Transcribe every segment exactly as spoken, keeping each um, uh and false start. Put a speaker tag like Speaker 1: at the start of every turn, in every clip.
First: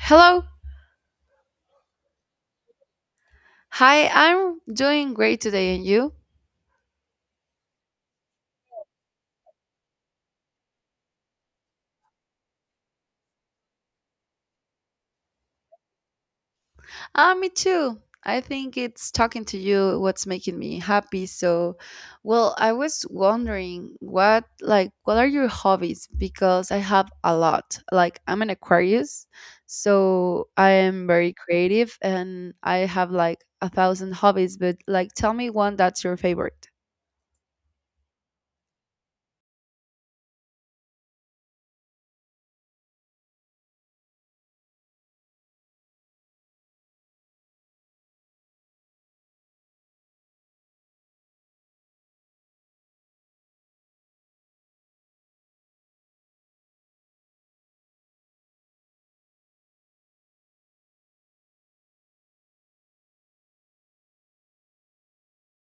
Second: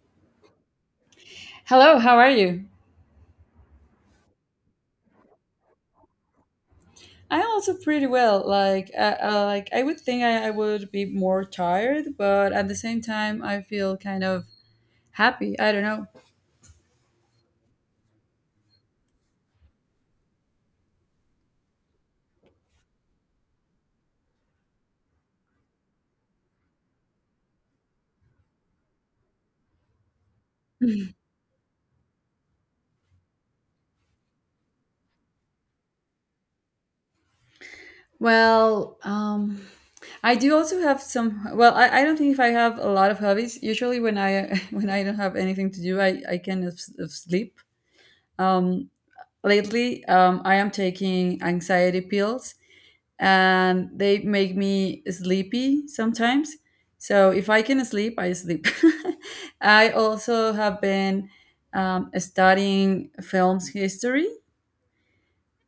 Speaker 1: Hello.
Speaker 2: Hello, how are you?
Speaker 1: Hi, I'm doing great today, and you?
Speaker 2: I'm also pretty well. Like, uh, uh, like I would think I, I would be more tired, but at the same time, I feel kind of happy. I don't know.
Speaker 1: Ah, me too. I think it's talking to you what's making me happy. So, well, I was wondering what like what are your hobbies? Because I have a lot. Like I'm an Aquarius, so I am very creative and I have like a thousand hobbies, but like tell me one that's your favorite.
Speaker 2: Well, um, I do also have some. Well, I, I don't think if I have a lot of hobbies. Usually, when I when I don't have anything to do, I I can of, s- of sleep. Um, lately, um, I am taking anxiety pills, and they make me sleepy sometimes. So if I can sleep, I sleep. I also have been um, studying films history,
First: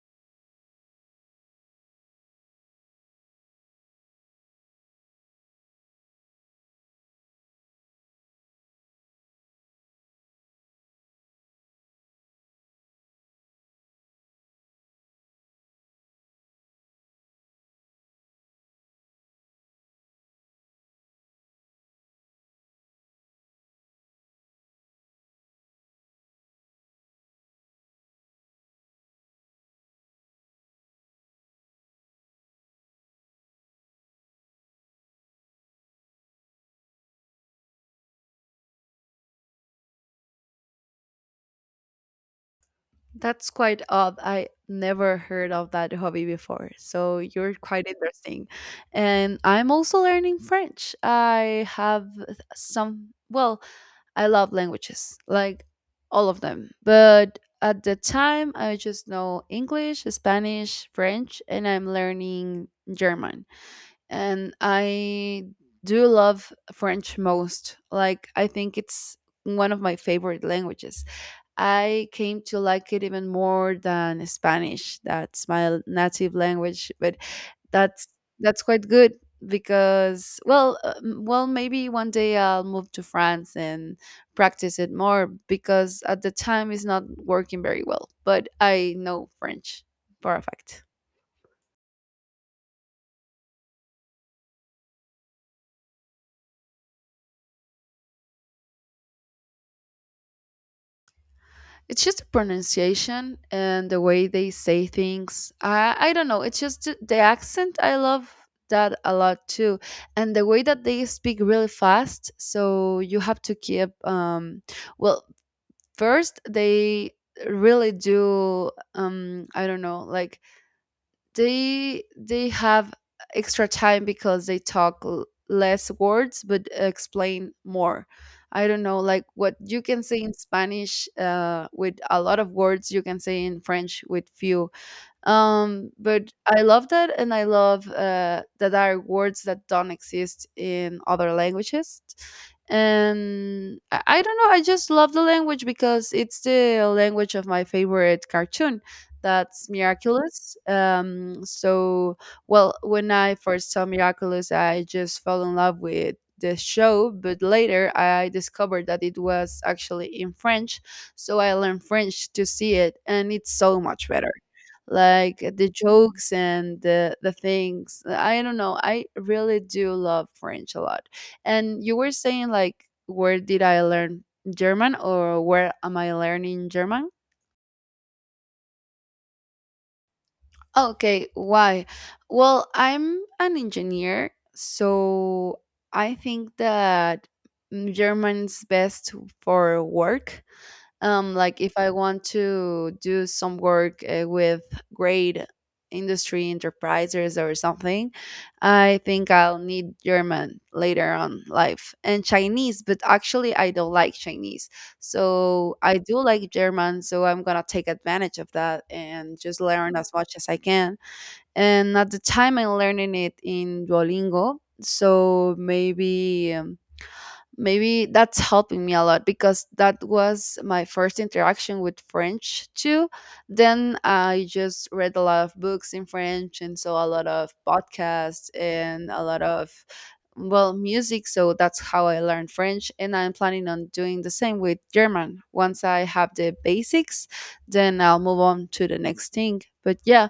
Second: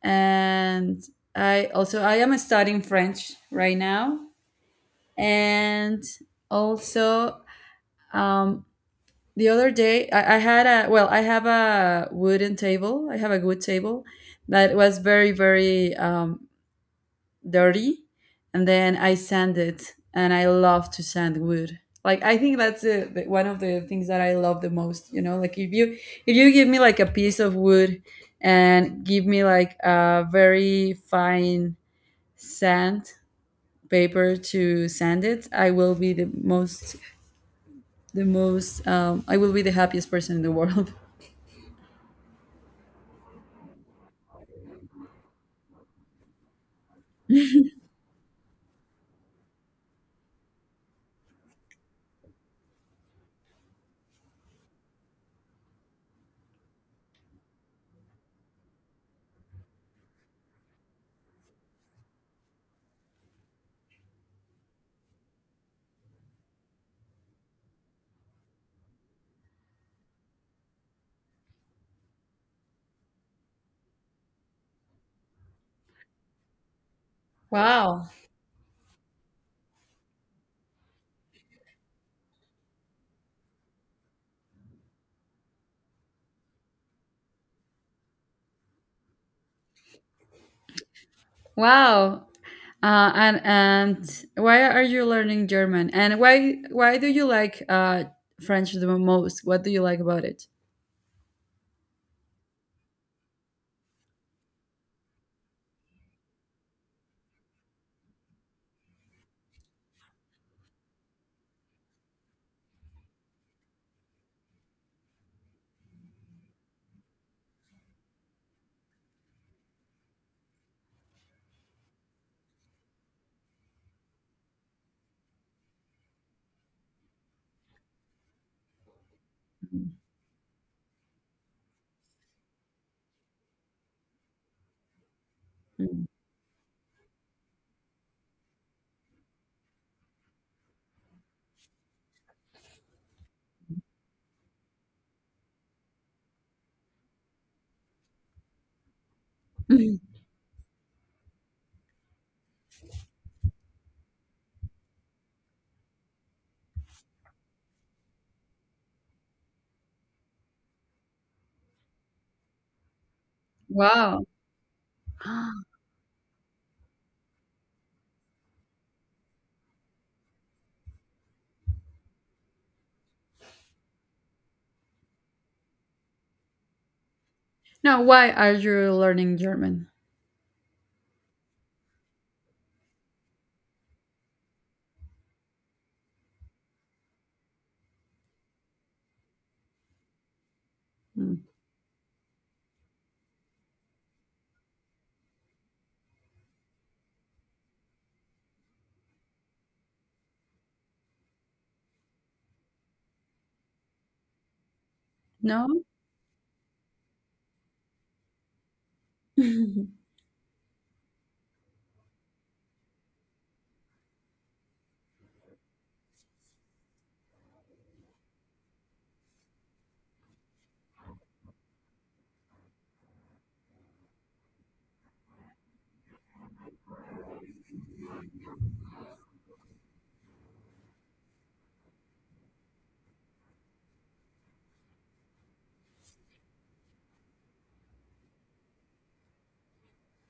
Speaker 2: and I also I am studying French right now, and also um, the other day I, I had a well I have a wooden table. I have a wood table that was very very um, dirty, and then I sand it, and I love to sand wood. Like I think that's the the- one of the things that I love the most, you know, like if you if you give me like a piece of wood and give me like a very fine sand paper to sand it, I will be the most the most um, I will be the happiest person in the world.
Speaker 1: That's quite odd. I never heard of that hobby before. So you're quite interesting. And I'm also learning French. I have some, well, I love languages, like all of them. But at the time, I just know English, Spanish, French, and I'm learning German, and I do love French most. Like I think it's one of my favorite languages. I came to like it even more than Spanish. That's my native language, but that's
Speaker 2: Wow.
Speaker 1: that's quite good because well, uh, m- well, maybe one day I'll move to France and practice it more because at the time it's not working very well, but I know French for a fact.
Speaker 2: Wow. Uh, and and why are you learning German? And why why do you like uh, French the most? What do you like about it?
Speaker 1: It's just the pronunciation and the way they say things. I I don't know. It's just th- the accent. I love that a lot too, and the way that they speak really fast. So you have to keep. Um, well, First they really do. Um, I don't know, like they they have extra time because they talk l- less words but explain more. I don't know, like what you can say in Spanish, uh, with a lot of words you can say in French with few. Um
Speaker 2: Mm.
Speaker 1: but I love that, and I love uh that there are words that don't exist in other languages. And I, I don't know, I just love the language because it's the language of my favorite cartoon, that's Miraculous. Um so, well, when I first saw Miraculous, I just fell in love with the show, but later I discovered that it was actually in French, so I learned French to see it, and it's so much
Speaker 2: Wow.
Speaker 1: better. Like the jokes and the the things. uh, I don't know. I really do love French a lot. And you were saying like where did I learn German, or where am I learning German?
Speaker 2: Now, why are you learning German?
Speaker 1: Okay, why? Well, I'm an engineer, so I think that mm, German's best for work. Um,
Speaker 2: Mm.
Speaker 1: like if I want to do some work uh, with great industry enterprises or something, I think I'll need German later on life, and Chinese, but actually I don't like Chinese.
Speaker 2: No.
Speaker 1: So I do like German, so I'm gonna take advantage of that and just learn as much as I can. And at the time I'm learning it in Duolingo. So maybe um, maybe that's helping me a lot because that was my first interaction with French too. Then I just read a lot of books in French and saw a lot of podcasts and a lot of well music. So that's how I learned French, and I'm planning on doing the same with German once I have the basics, then I'll move on to the next thing. But yeah,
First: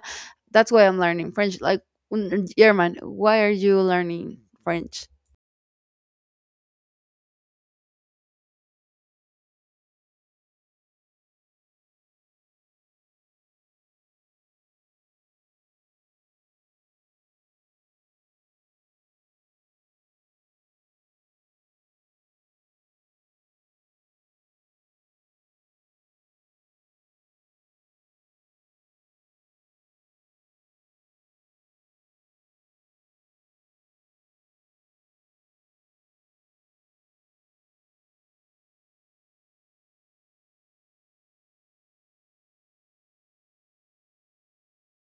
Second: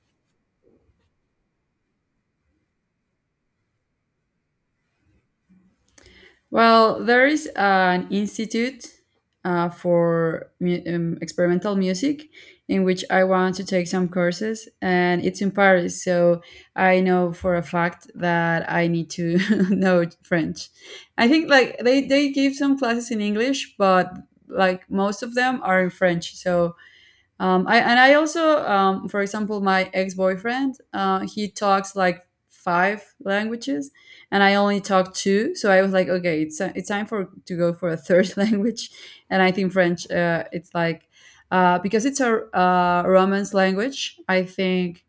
Speaker 1: that's why I'm learning French. Like, mm, German. Why are you learning French?
Speaker 2: Well, there is an institute uh, for mu- um, experimental music in which I want to take some courses, and it's in Paris. So I know for a fact that I need to know French. I think like they, they give some classes in English, but like most of them are in French. So um, I and I also, um, for example, my ex boyfriend, uh, he talks like five languages, and I only talk two. So I was like, okay, it's uh, it's time for to go for a third language, and I think French. Uh, it's like uh, because it's a uh, Romance language. I think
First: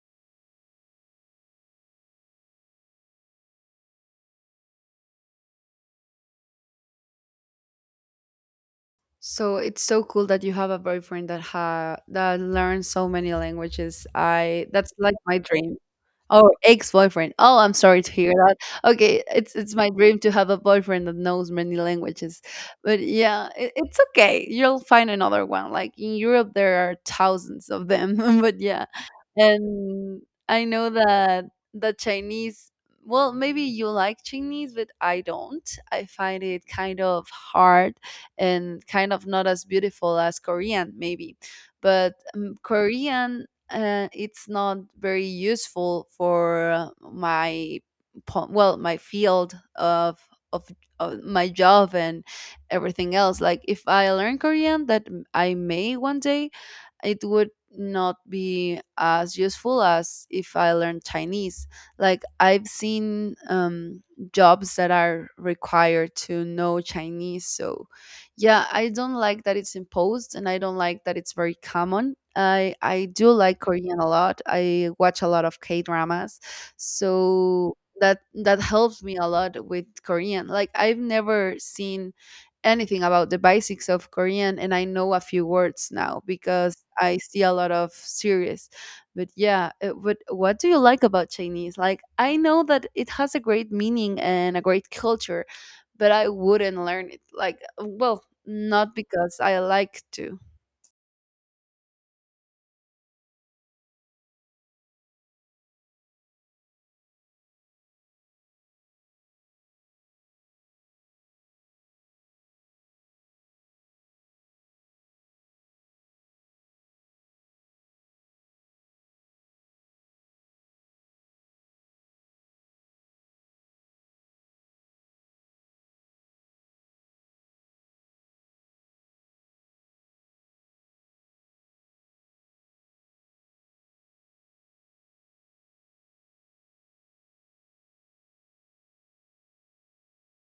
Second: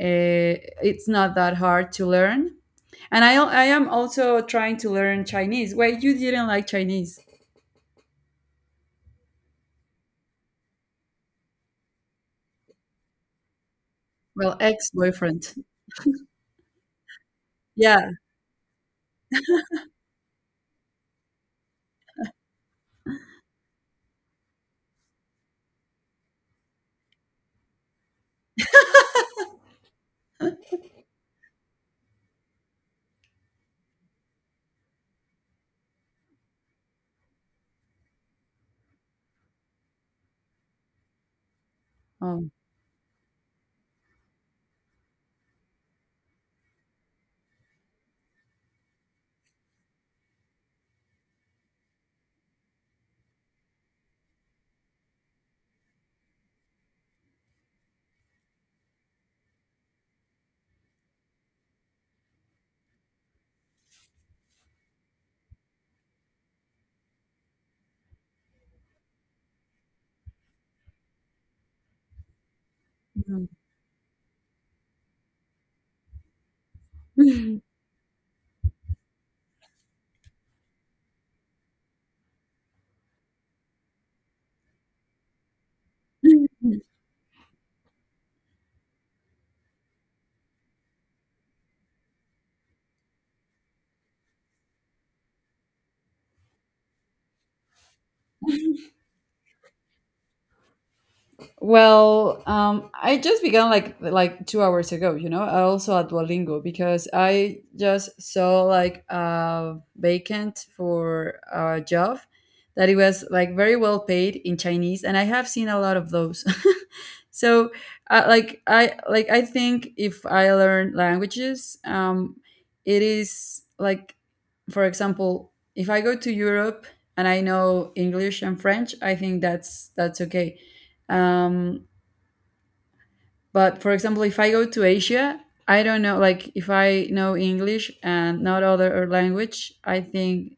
Speaker 2: uh, it's not that hard to learn, and I al- I am also trying to learn Chinese. Wait, you didn't like Chinese?
Speaker 1: So it's so cool that you have a boyfriend that ha that learns so many languages.
Speaker 2: Well,
Speaker 1: I
Speaker 2: ex
Speaker 1: That's like my
Speaker 2: boyfriend.
Speaker 1: dream. Oh, ex-boyfriend. Oh, I'm sorry to
Speaker 2: Yeah.
Speaker 1: hear that. Okay, it's it's my dream to have a boyfriend that knows many languages. But yeah, it, it's okay. You'll find another one. Like in Europe there are thousands of them. But yeah. And I know that the Chinese, well, maybe you like Chinese, but I don't. I find it kind of hard and kind of not as beautiful as Korean, maybe. But
Speaker 2: Oh.
Speaker 1: um, Korean, uh, it's not very useful for uh, my po- well my field of of of my job and everything else. Like if I learn Korean, that m- I may one day, it would not be as useful as if I learned Chinese. Like I've seen um, jobs that are required to know Chinese. So yeah, I don't like that it's imposed, and I don't like that it's very common. I I do like Korean a lot. I watch a lot of K dramas,
Speaker 2: Mhm.
Speaker 1: so that that helps me a lot with Korean. Like I've never seen anything about the basics of Korean, and I know a few words now because I see a lot of series. But yeah, uh, but what do you like about Chinese? Like I know that it has a great meaning and a great culture, but I wouldn't learn it. Like uh, well, not because I like to.
Speaker 2: Well, um, I just began like like two hours ago, you know. I also at Duolingo because I just saw like a vacant for a job that it was like very well paid in Chinese, and I have seen a lot of those. So, uh, like I like I think if I learn languages, um, it is like, for example, if I go to Europe and I know English and French, I think that's that's okay, um, but for example, if I go to Asia, I don't know, like if I know English and not other language, I think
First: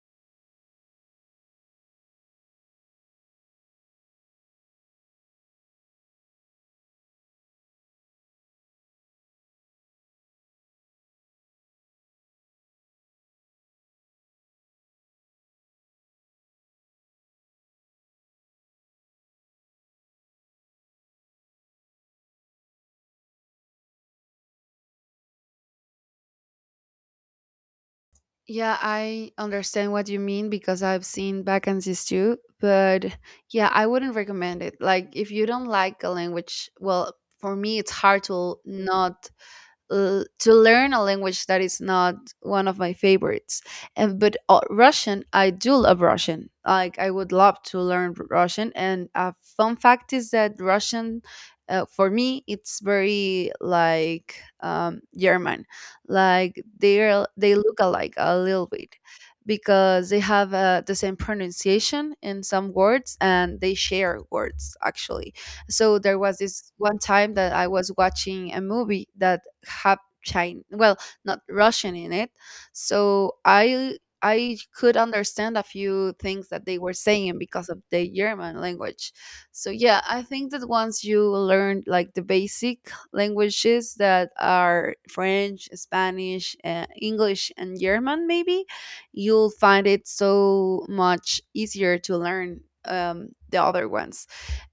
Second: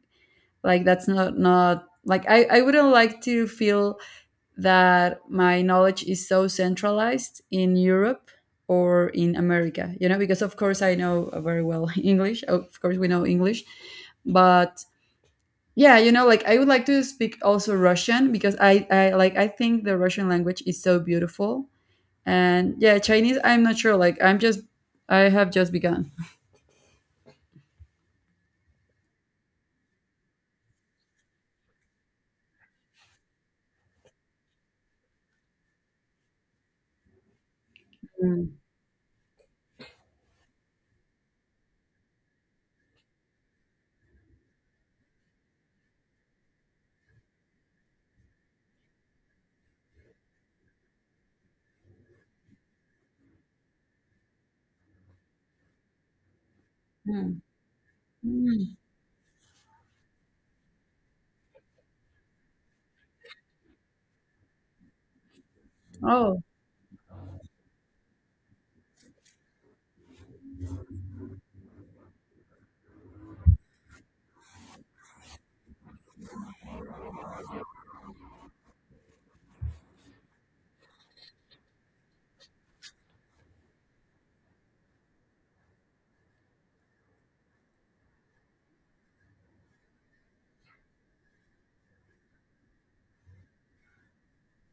Speaker 2: like that's not not like I, I wouldn't like to feel that my knowledge is so centralized in Europe or in America, you know, because of course I know very well English. Of course we know English, but yeah, you know, like I would like to speak also Russian, because i i like I think the Russian language is so beautiful. And yeah, Chinese I'm not sure, like i'm just I have just begun.
Speaker 1: Yeah, I understand what you mean because I've seen vacancies too, but yeah, I wouldn't recommend it. Like if you don't like a language, well, for me it's hard to not uh, to learn a language that is not one of my favorites. And, but uh, Russian, I do love Russian. Like I would love to learn Russian. And a fun fact is that Russian, uh, for me, it's very like um, German. Like they
Speaker 2: Mm.
Speaker 1: they look alike a little
Speaker 2: Mm.
Speaker 1: bit because they have uh, the same pronunciation in some words, and they share words actually. So there was
Speaker 2: Oh.
Speaker 1: this one time that I was watching a movie that had Chin well, not Russian in it. So I I could understand a few things that they were saying because of the German language. So yeah, I think that once you learn like the basic languages that are French, Spanish, uh, English, and German, maybe you'll find it so much easier to learn um, the other ones.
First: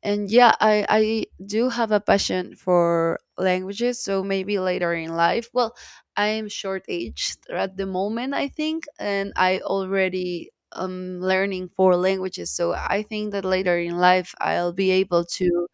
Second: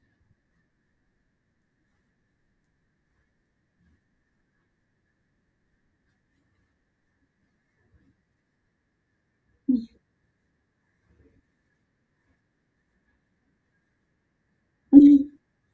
Speaker 1: And yeah, i i do have a passion for languages, so maybe later in life, well, I am short aged at the moment, I think, and I already um learning four languages, so I think that later in life I'll be able to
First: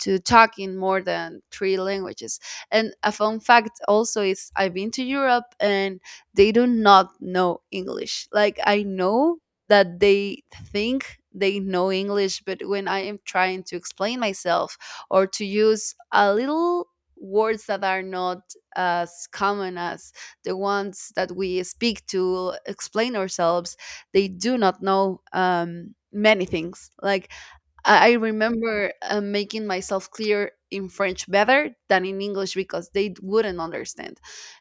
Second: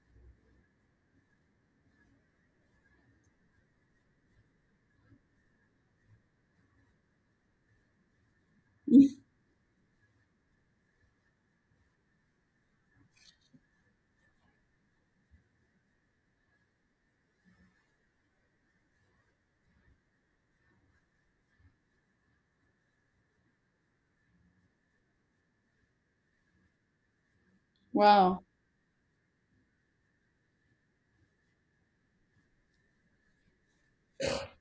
Speaker 1: to talk in more than three languages. And a fun fact also is I've been to Europe, and they do not know English. Like I know that they think they know English, but when I am trying to explain myself or to use a little words that are not as common as the ones that we speak to explain ourselves, they do not know um, many things. Like I I
Speaker 2: Wow.
Speaker 1: remember uh, making myself clear in French better than in English because they d- wouldn't understand.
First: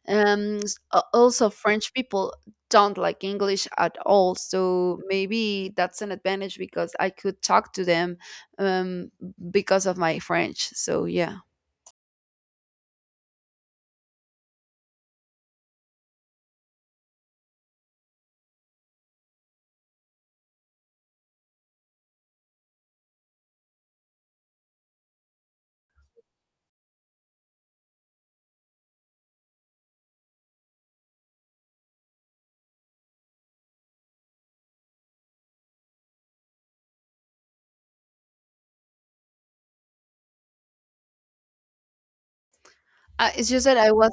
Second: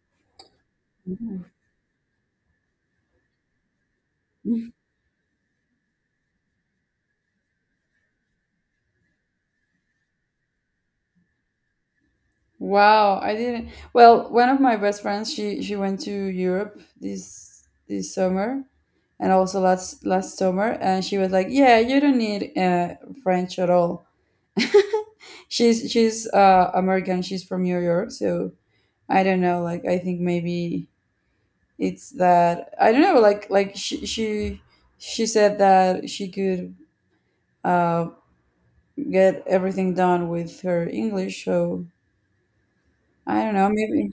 Speaker 1: Um, s- a-
Speaker 2: Mhm.
Speaker 1: also, French people don't like English at all, so maybe that's an advantage because I could talk to them, um, because of my French. So yeah.
Speaker 2: Wow, I didn't. Well, one of my best friends, she she went to Europe this this summer, and also last last summer, and she was like, "Yeah, you don't need uh French at all." She's she's uh American, she's from New York, so I don't know, like I think maybe it's that I don't know, like like she she she said that she could uh get everything done with her English, so
Speaker 1: Uh,
Speaker 2: I
Speaker 1: it's
Speaker 2: don't
Speaker 1: just
Speaker 2: know,
Speaker 1: that I was
Speaker 2: maybe.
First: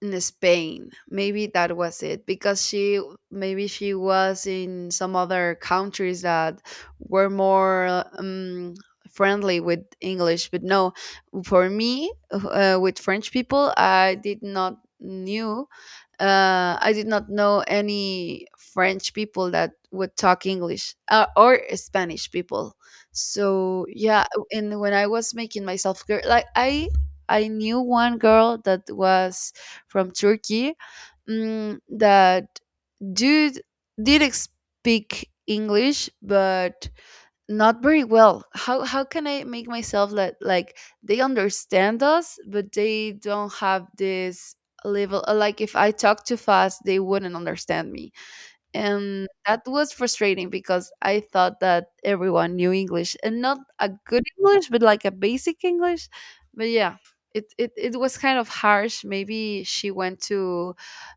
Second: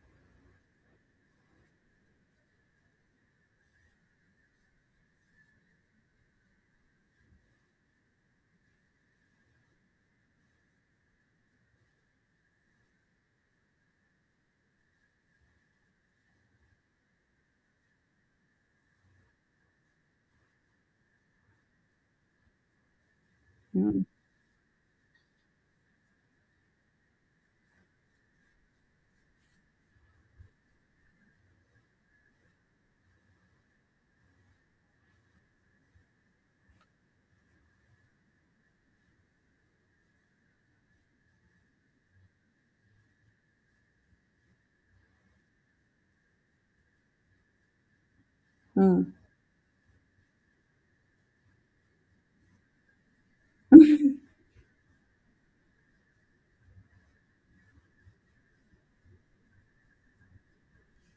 Speaker 1: in, ex- in Spain. Maybe that was it because she maybe she was in some other countries that were more um, friendly with English. But no, for me, uh, with French people, I did not knew uh, I did not know any French people that would talk English, uh, or Spanish people. So
Speaker 2: Mm,
Speaker 1: yeah, and when I was making myself girl, like I I knew one girl that was from Turkey, mm, that did did speak English, but not very well. How how can I make myself let like they understand us, but they don't have this level. Uh, like if I talk too fast, they wouldn't understand me,
Speaker 2: mm.
Speaker 1: and that was frustrating because I thought that everyone knew English, and not a good English, but like a basic English. But yeah, it, it, it was kind of harsh. Maybe she went to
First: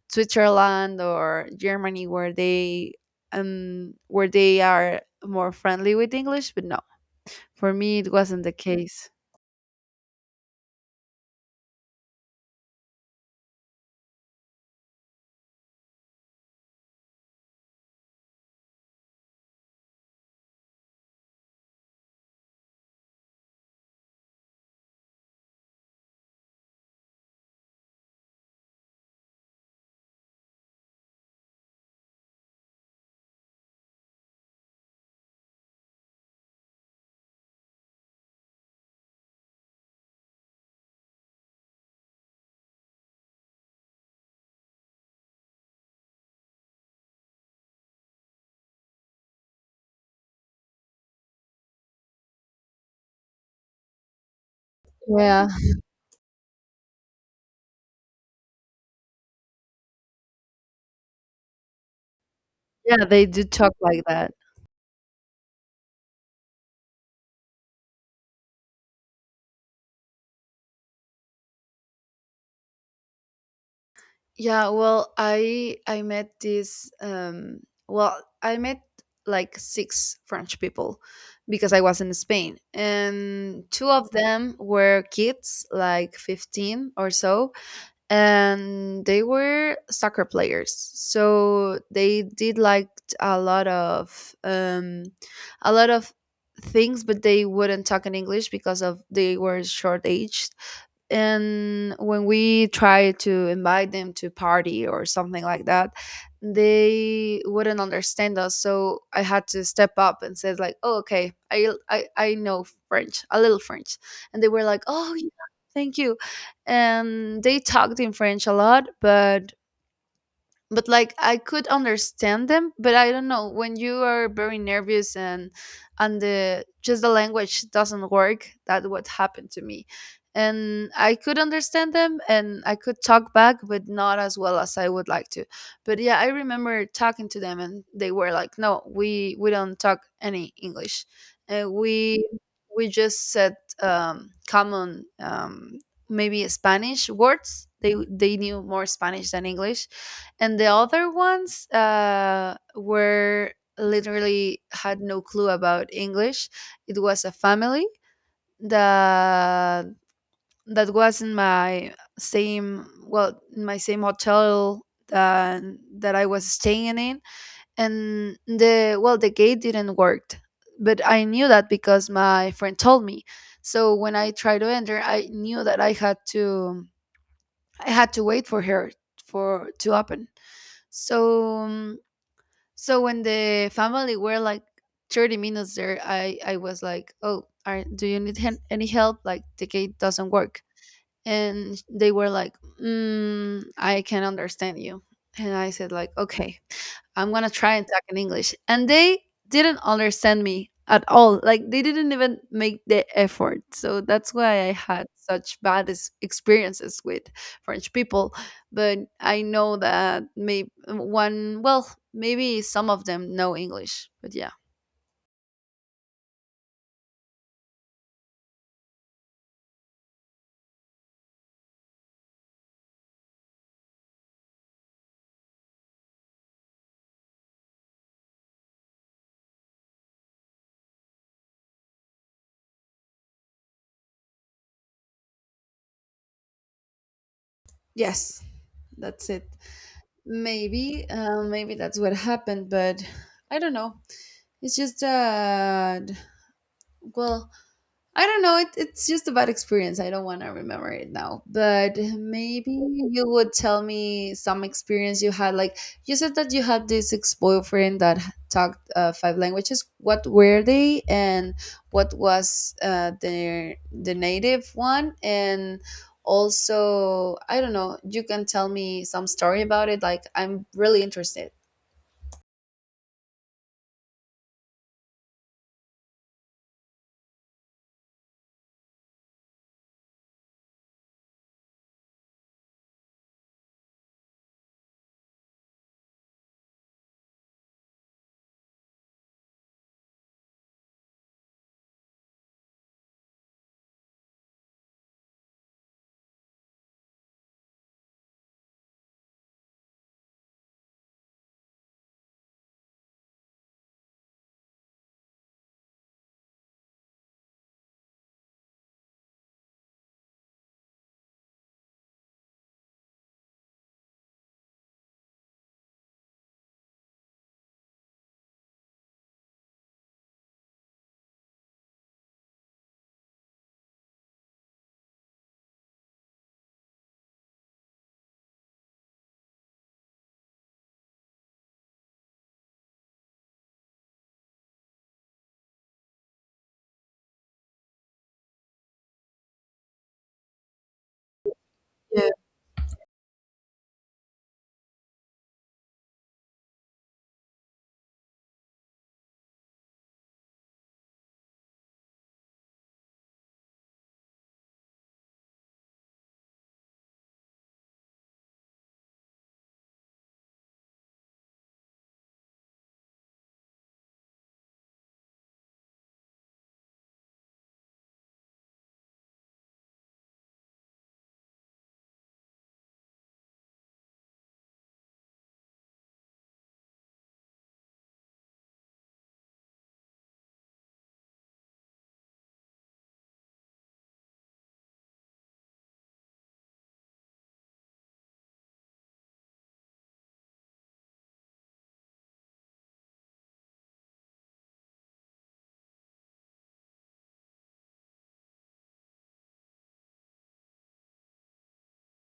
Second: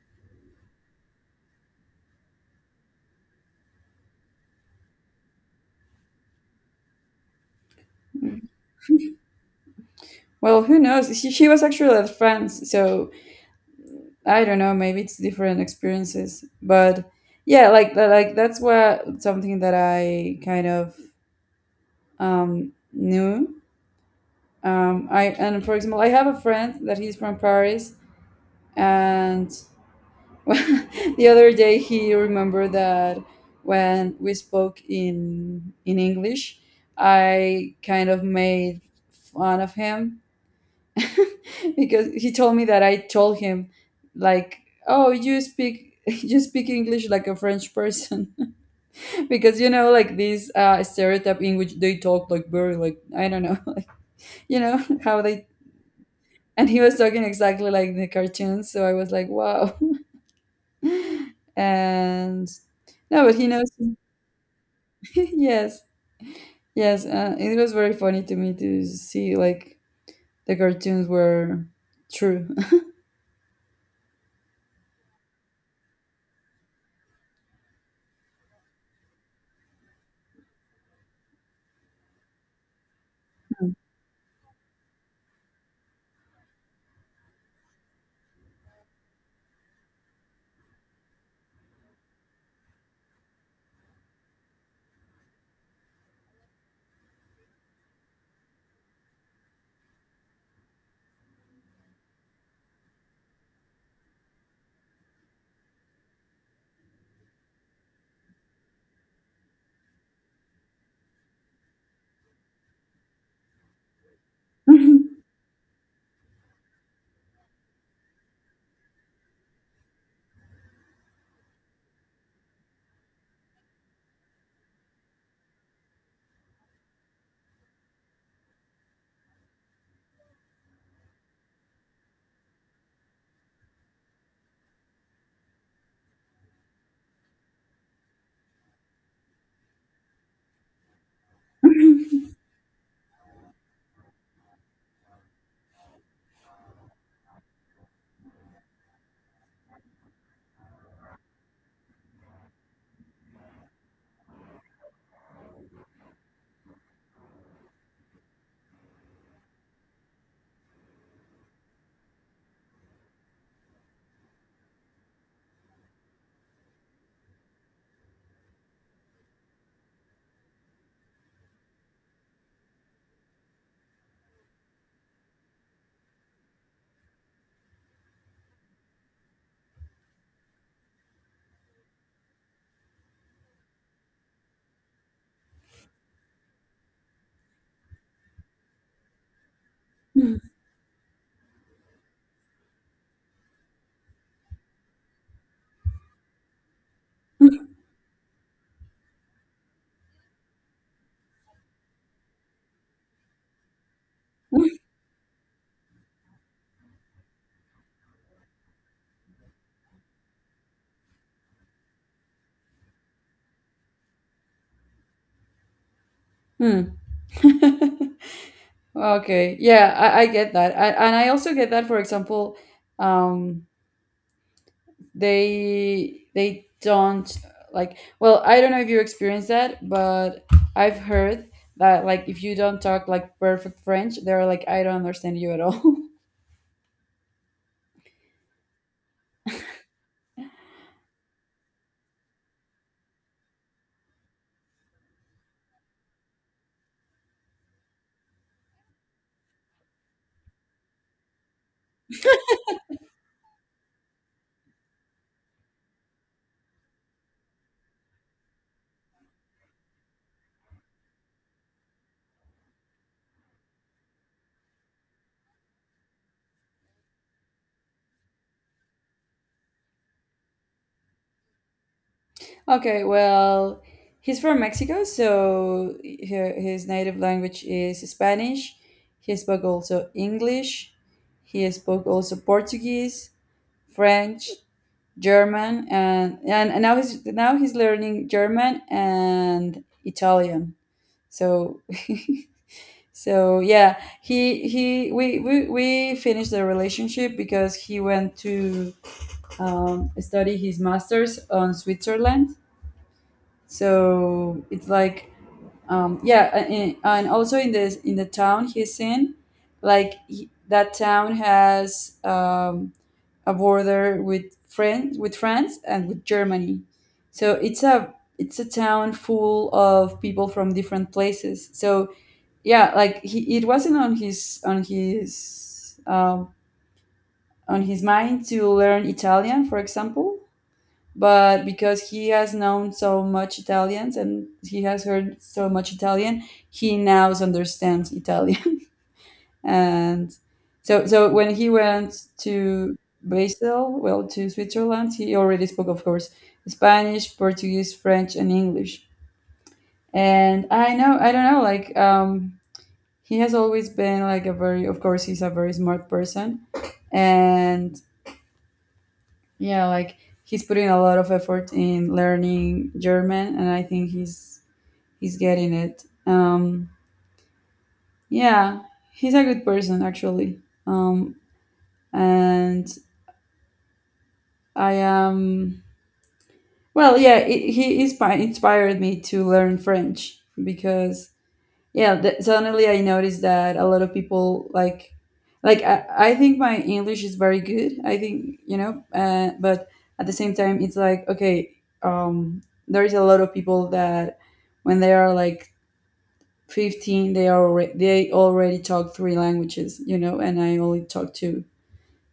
Speaker 1: Switzerland or Germany where they um where they are more friendly with English, but no. For me it wasn't the case.
Speaker 2: Well, who knows? She, she was actually at France, so I don't know. Maybe it's different experiences, but yeah, like that, like that's what something that I kind of um, knew. Um, I and for example, I have a friend that he's from Paris, and the other day he remembered that when we spoke in in English, I kind of made fun of him, because he told me that I told him like, "Oh, you speak you speak English like a French person." Because you know, like these uh stereotype in which they talk like very, like, I don't know, like, you know, how
Speaker 1: Yeah.
Speaker 2: they, and he was talking exactly like the cartoons, so I was like, wow. And
Speaker 1: Yeah, they
Speaker 2: no, but
Speaker 1: do
Speaker 2: he knows.
Speaker 1: talk like that.
Speaker 2: Yes, yes. Uh, it was very funny to me to see like the cartoons were true.
Speaker 1: Yeah, well, I I met this um well, I met like six French people because I was in Spain. And two of them were kids, like fifteen or so, and they were soccer players. So they did like a lot of um a lot of things, but they wouldn't talk in English because of they were short aged, and when we try to invite them to party or something like that, they wouldn't understand us. So I had to step up and said like, oh, okay, i i, I know French, a little French. And they were like, oh, yeah, thank you. And they talked in French a lot, but but like I could understand them, but I don't know, when you are very nervous, and and the just the language doesn't work. That what happened to me, and I could understand them and I could talk back, but not as well as I would like to. But yeah, I remember talking to them and they were like, "No, we we don't talk any English, and we we just said um, common um, maybe Spanish words." They they knew more Spanish than English, and the other ones uh, were literally had no clue about English. It was a family that that was in my same, well, in my same hotel that, that I was staying in. And the, well, the gate didn't work, but I knew that because my friend told me. So when I tried to enter, I knew that i had to I had to wait for her, for to open. So um, so when the family were like thirty minutes there, I I was like, "Oh, are, do you need hen- any help? Like the gate doesn't work." And they were like, mm, "I can understand you." And I said like, "Okay. I'm gonna try and talk in English." And they didn't understand me at all. Like they didn't even make the effort. So that's why I had such bad ex- experiences with French people. But I know that maybe one, well, maybe some of them know English. But yeah.
Speaker 2: Hmm. Okay. Yeah, I, I get that. I, and I also get that, for example, um, they they don't like, well, I don't know if you experience that, but I've heard that like if you don't talk like perfect French, they're like, I don't understand you at all.
Speaker 1: Yes, that's it. Maybe, uh, maybe that's what happened. But I don't know. It's just that, well, I don't know. It, it's just a bad experience. I don't want to remember it now. But maybe you would tell me some experience you had. Like you said that you had this ex boyfriend that h- talked uh, five languages. What were they, and what was uh, their the native one? And also, I don't know. You can tell me some story about it. Like I'm really interested.
Speaker 2: Okay, well, he's from Mexico, so hi- his native language is Spanish. He spoke also English. He spoke also Portuguese, French, German, and and, and now he's now he's learning German and Italian. So so yeah, he he we we, we finished the relationship because he went to um, study his master's on Switzerland, so it's like, um, yeah, a- and, and also in the in the town he's in, like he, that town has um, a border with France, with France and with Germany. So it's a it's a town full of people from different places. So yeah, like he, it wasn't on his on his um, on his mind to learn Italian, for example, but because he has known so much Italians and he has heard so much Italian, he now understands Italian. And so, so when he went to Basel, well, to Switzerland, he already spoke, of course, Spanish, Portuguese, French, and English. And I know, I don't know, like, um, he has always been like a very, of course, he's a very smart person, and yeah, like he's putting a lot of effort in learning German, and I think he's he's getting it. Um, yeah, he's a good person actually. Um, and I am, well, yeah, it, he inspi- inspired me to learn French, because yeah, th- suddenly I noticed that a lot of people like, like I, I think my English is very good. I think, you know, uh, but at the same time, it's like okay, um, there is a lot of people that when they are like fifteen, they are already, they already talk three languages, you know, and I only talk two.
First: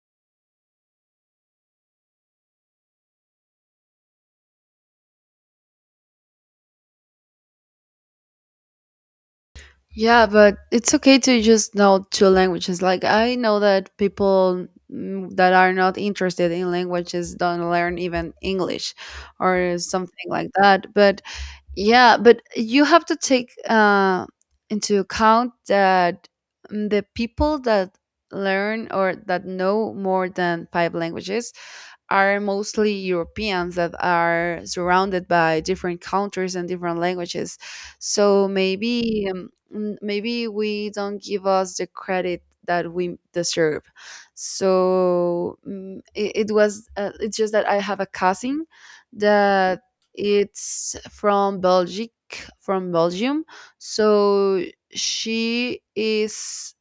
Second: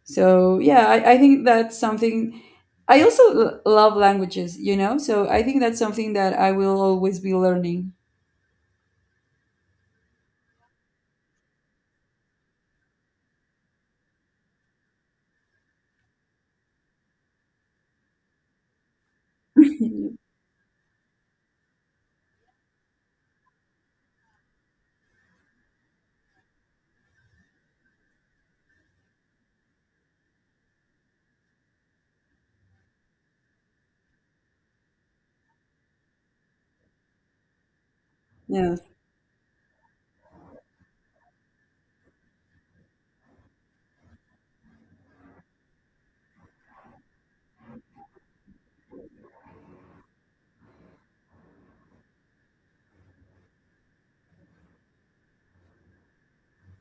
Speaker 2: So yeah, I, I think that's something. I also l- love languages, you know, so I think that's something that I will always be learning.
Speaker 1: Yeah, but it's okay to just know two languages. Like I know that people mm, that are not interested in languages don't learn even English or something like that. But yeah, but you have to take uh, into account that, mm, the people that learn or that know more than five languages are mostly Europeans that are surrounded by different countries and different languages. So
Speaker 2: Yes.
Speaker 1: maybe um, mm, maybe we don't give us the credit that we deserve. So, mm, it, it was uh, it's just that I have a cousin that it's from Belgic, from Belgium. So she is,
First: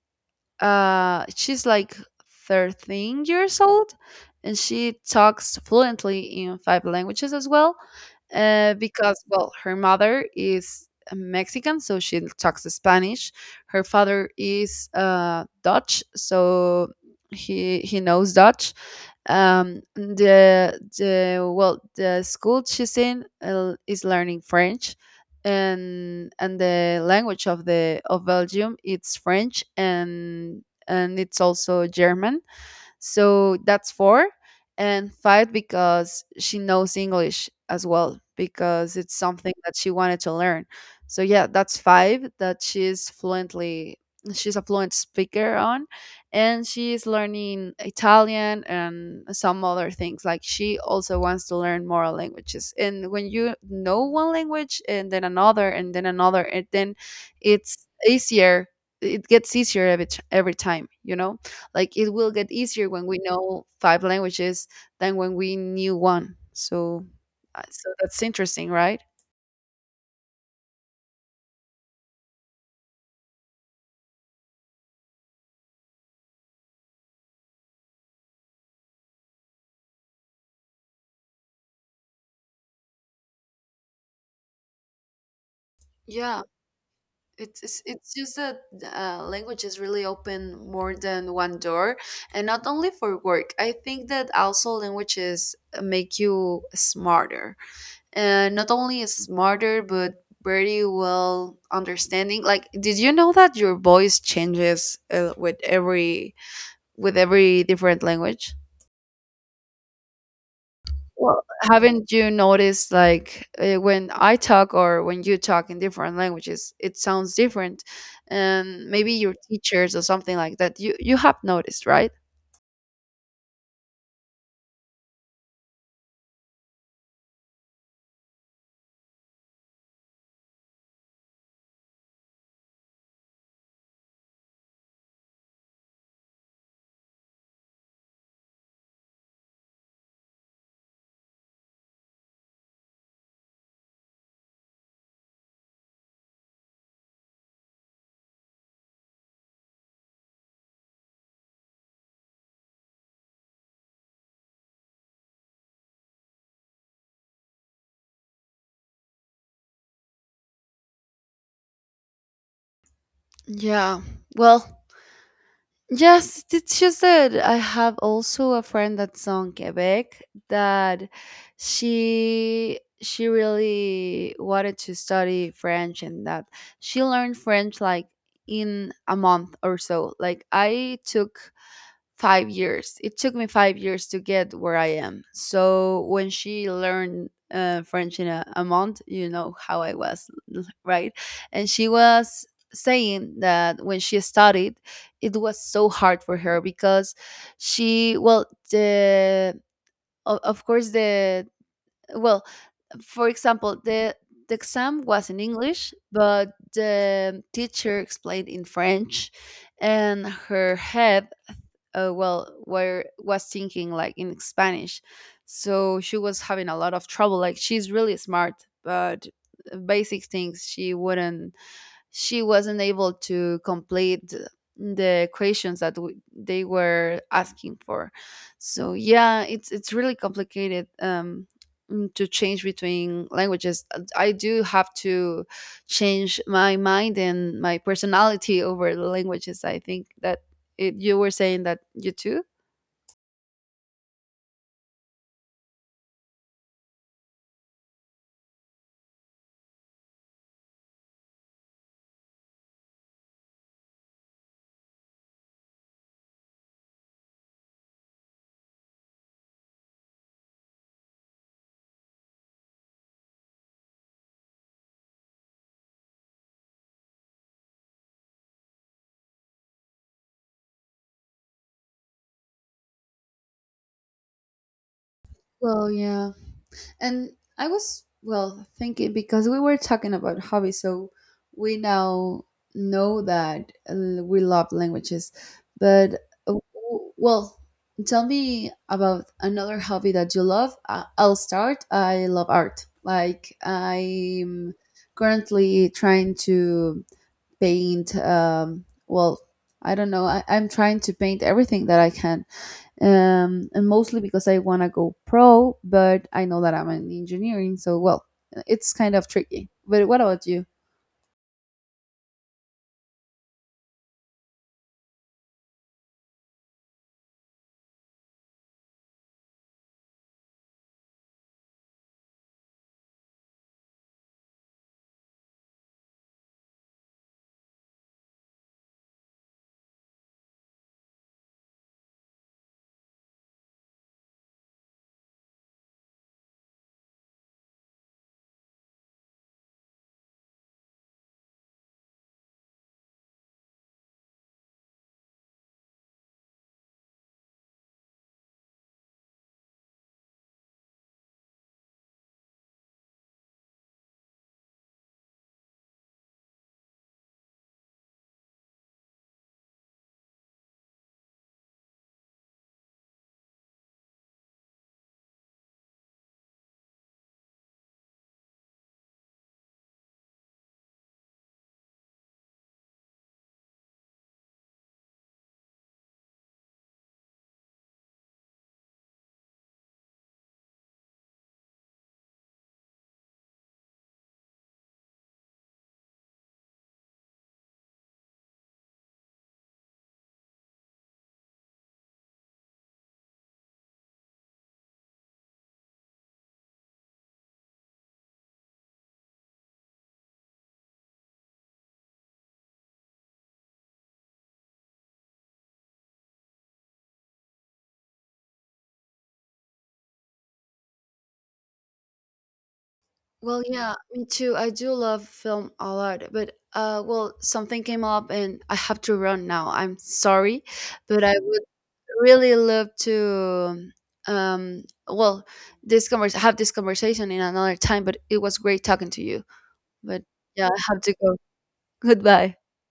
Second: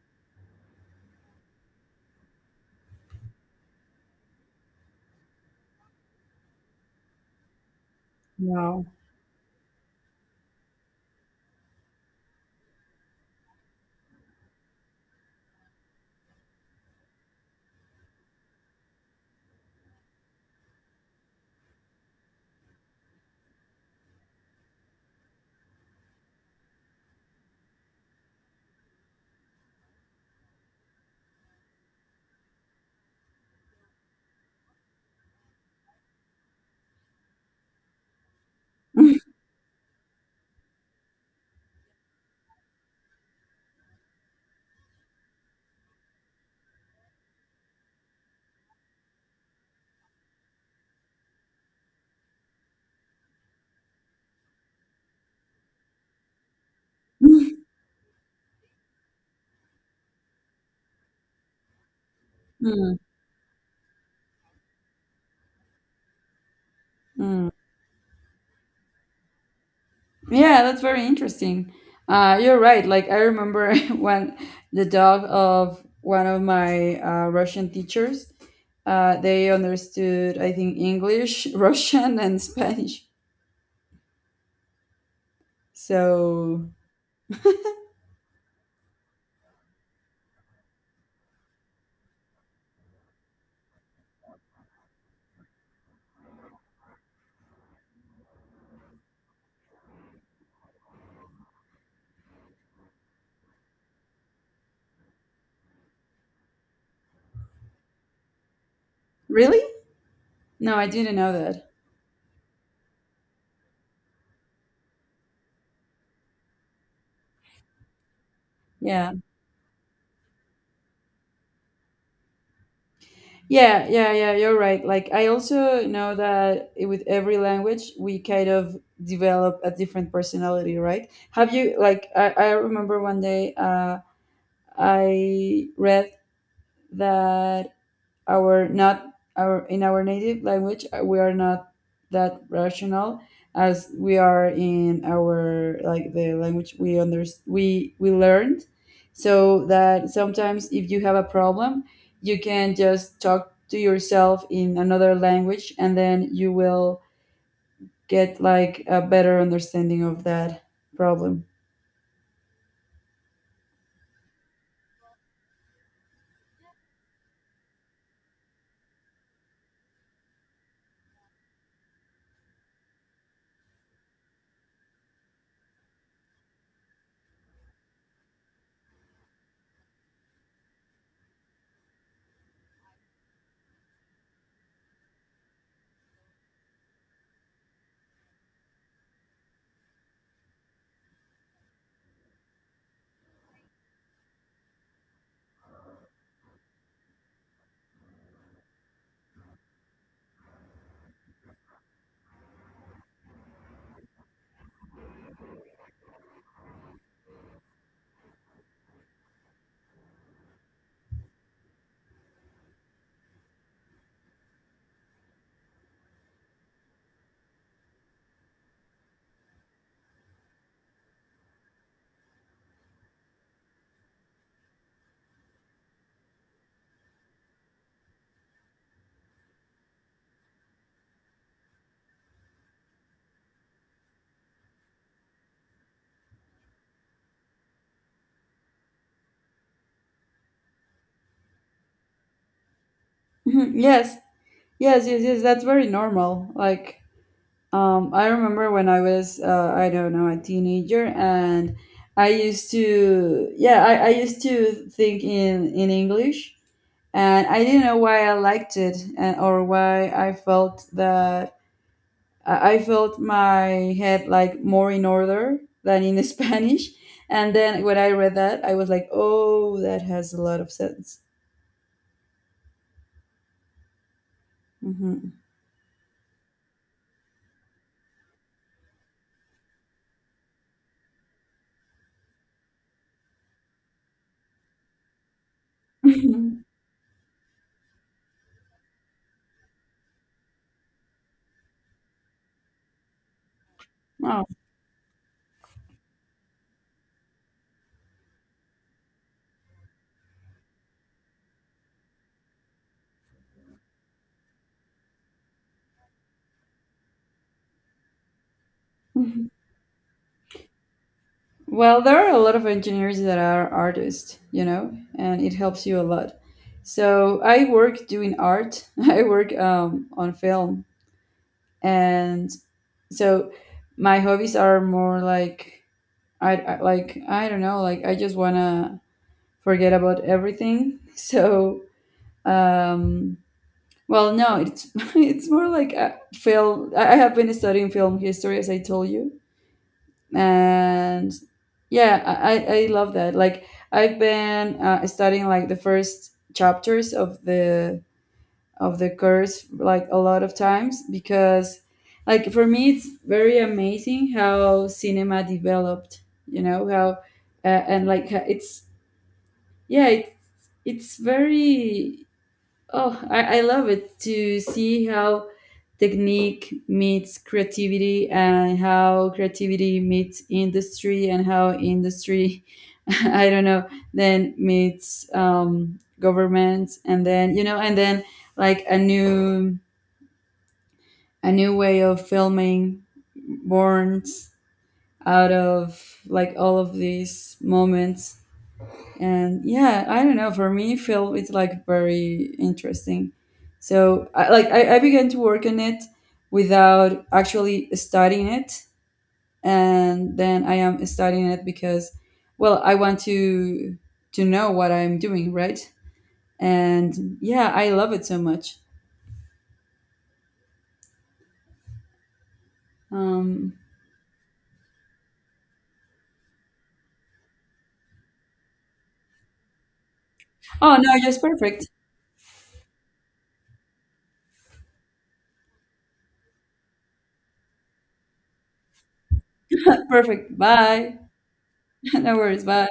Speaker 1: uh, she's like thirteen years old, and she talks fluently in five languages as well, uh,
Speaker 2: Wow.
Speaker 1: because, well, her mother is a Mexican, so she talks Spanish. Her father is uh, Dutch, so he he knows Dutch. um the the, well, the school she's in, uh, is learning French. and and the language of the, of Belgium, it's French, and and it's also German. So that's four. And five, because she knows English as well, because it's something that she wanted to learn. So yeah, that's five that she's fluently, she's a fluent speaker on. And she's learning Italian and some other things. Like she also wants to learn more languages. And when you know one language and then another and then another, and then
Speaker 2: Mm,
Speaker 1: it's easier, it gets easier every, t- every time you know. Like it will get easier when we know five languages than when we knew one. So,
Speaker 2: mm.
Speaker 1: uh, so that's interesting, right?
Speaker 2: Yeah, that's very interesting. Uh, you're right. Like I remember when the dog of one of my uh, Russian teachers, uh, they understood I think English, Russian, and Spanish.
Speaker 1: Yeah,
Speaker 2: So
Speaker 1: it's it's it's just that, uh, languages really open more than one door, and not only for work. I think that also languages uh, make you smarter, and not only smarter, but very well understanding. Like, did you know that your voice changes uh, with every, with every different language?
Speaker 2: really, no, I didn't know
Speaker 1: Well,
Speaker 2: that.
Speaker 1: haven't you noticed like, uh, when I talk or when you talk in different languages, it sounds different, and maybe
Speaker 2: Yeah,
Speaker 1: your teachers or something like that. You you have noticed, right?
Speaker 2: yeah, yeah, yeah. You're right. Like I also know that i- with every language, we kind of develop a different personality, right? Have you, like I, I remember one day. Uh, I read that our not our in our native language uh, we are not that rational as we are in our, like the language we under we we learned. So that sometimes if you have a problem, you can just talk to yourself in another language, and then you will get like a better understanding of that problem.
Speaker 1: Yeah. Well, yes, it's just that I have also a friend that's from Quebec, that she she really wanted to study French, and that she learned French like in a month or so. Like I took five years. It took me five years to get where I am. So when she learned uh, French in a, a month, you know how I was, right? And she was saying that when she studied, it was so hard for her because she, well, the o- of course, the, well, for example, the the exam was in English, but the teacher explained in French, and her head, uh, well, were was thinking like in Spanish. So she was having a lot of trouble. Like she's really smart, but basic things she wouldn't, she wasn't able to complete the equations that w- they were asking for. So yeah, it's it's really complicated. Um mm, to change between languages, uh, I do have to change my mind and my personality over the languages. I think that, it, you were saying that you too.
Speaker 2: Mhm, yes. Yes, yes, yes, that's very normal. Like, Um, I remember when I was, uh, I don't know, a teenager, and I used to, yeah, I, I used to think in in English, and I didn't know why I liked it, and or why I felt that I I felt my head like more in order than in Spanish. And then when I read that, I was like, oh, that has a lot of sense. Hmm.
Speaker 1: Well, yeah. And I was, well, thinking because we were talking about hobbies, so we now know that uh, we love languages. But, uh, w- well, tell me about another hobby that you love. Uh, I'll start. I love art. Like, I'm currently trying to paint, um, well, I don't know. I, I'm trying to paint everything that I can, um, and mostly because I want to go pro, but I know that I'm in engineering, so, well, it's kind of
Speaker 2: Oh.
Speaker 1: tricky. But what about you?
Speaker 2: Well, there are a lot of engineers that are artists, you know, and it helps you a lot. So I work doing art. I work um, on film, and so my hobbies are more like, I, I like I don't know, like I just wanna forget about everything. So um, well, no, it's it's more like a film. I I have been studying film history, as I told you, and yeah, I i I love that. Like I've been uh, studying like the first chapters of the of the course like a lot of times, because like for me it's very amazing how cinema developed, you know how uh, and like ha- it's, yeah, it, it's very, oh, I, I love it to see how technique meets creativity, and how creativity meets industry, and how industry, I don't know, then meets um, governments, and then, you know, and then like a new, a new way of filming borns out of like all of these moments. And yeah, I don't know, for me film is like very interesting, so I, like I, I began to work on it without actually studying it, and then I am studying it because, well, I want to to know what I'm doing, right? And yeah, I love it so much.
Speaker 1: Well,
Speaker 2: Um,
Speaker 1: yeah, me too. I do love film a lot, but, uh, well, something came up and I have to run now. I'm sorry,
Speaker 2: oh no,
Speaker 1: but I
Speaker 2: just
Speaker 1: would
Speaker 2: perfect.
Speaker 1: really love to, um, well, this convers have this conversation in another time, but it was great talking to you. But
Speaker 2: Perfect,
Speaker 1: yeah, I have to
Speaker 2: bye.
Speaker 1: go.
Speaker 2: No
Speaker 1: Goodbye.
Speaker 2: worries, bye.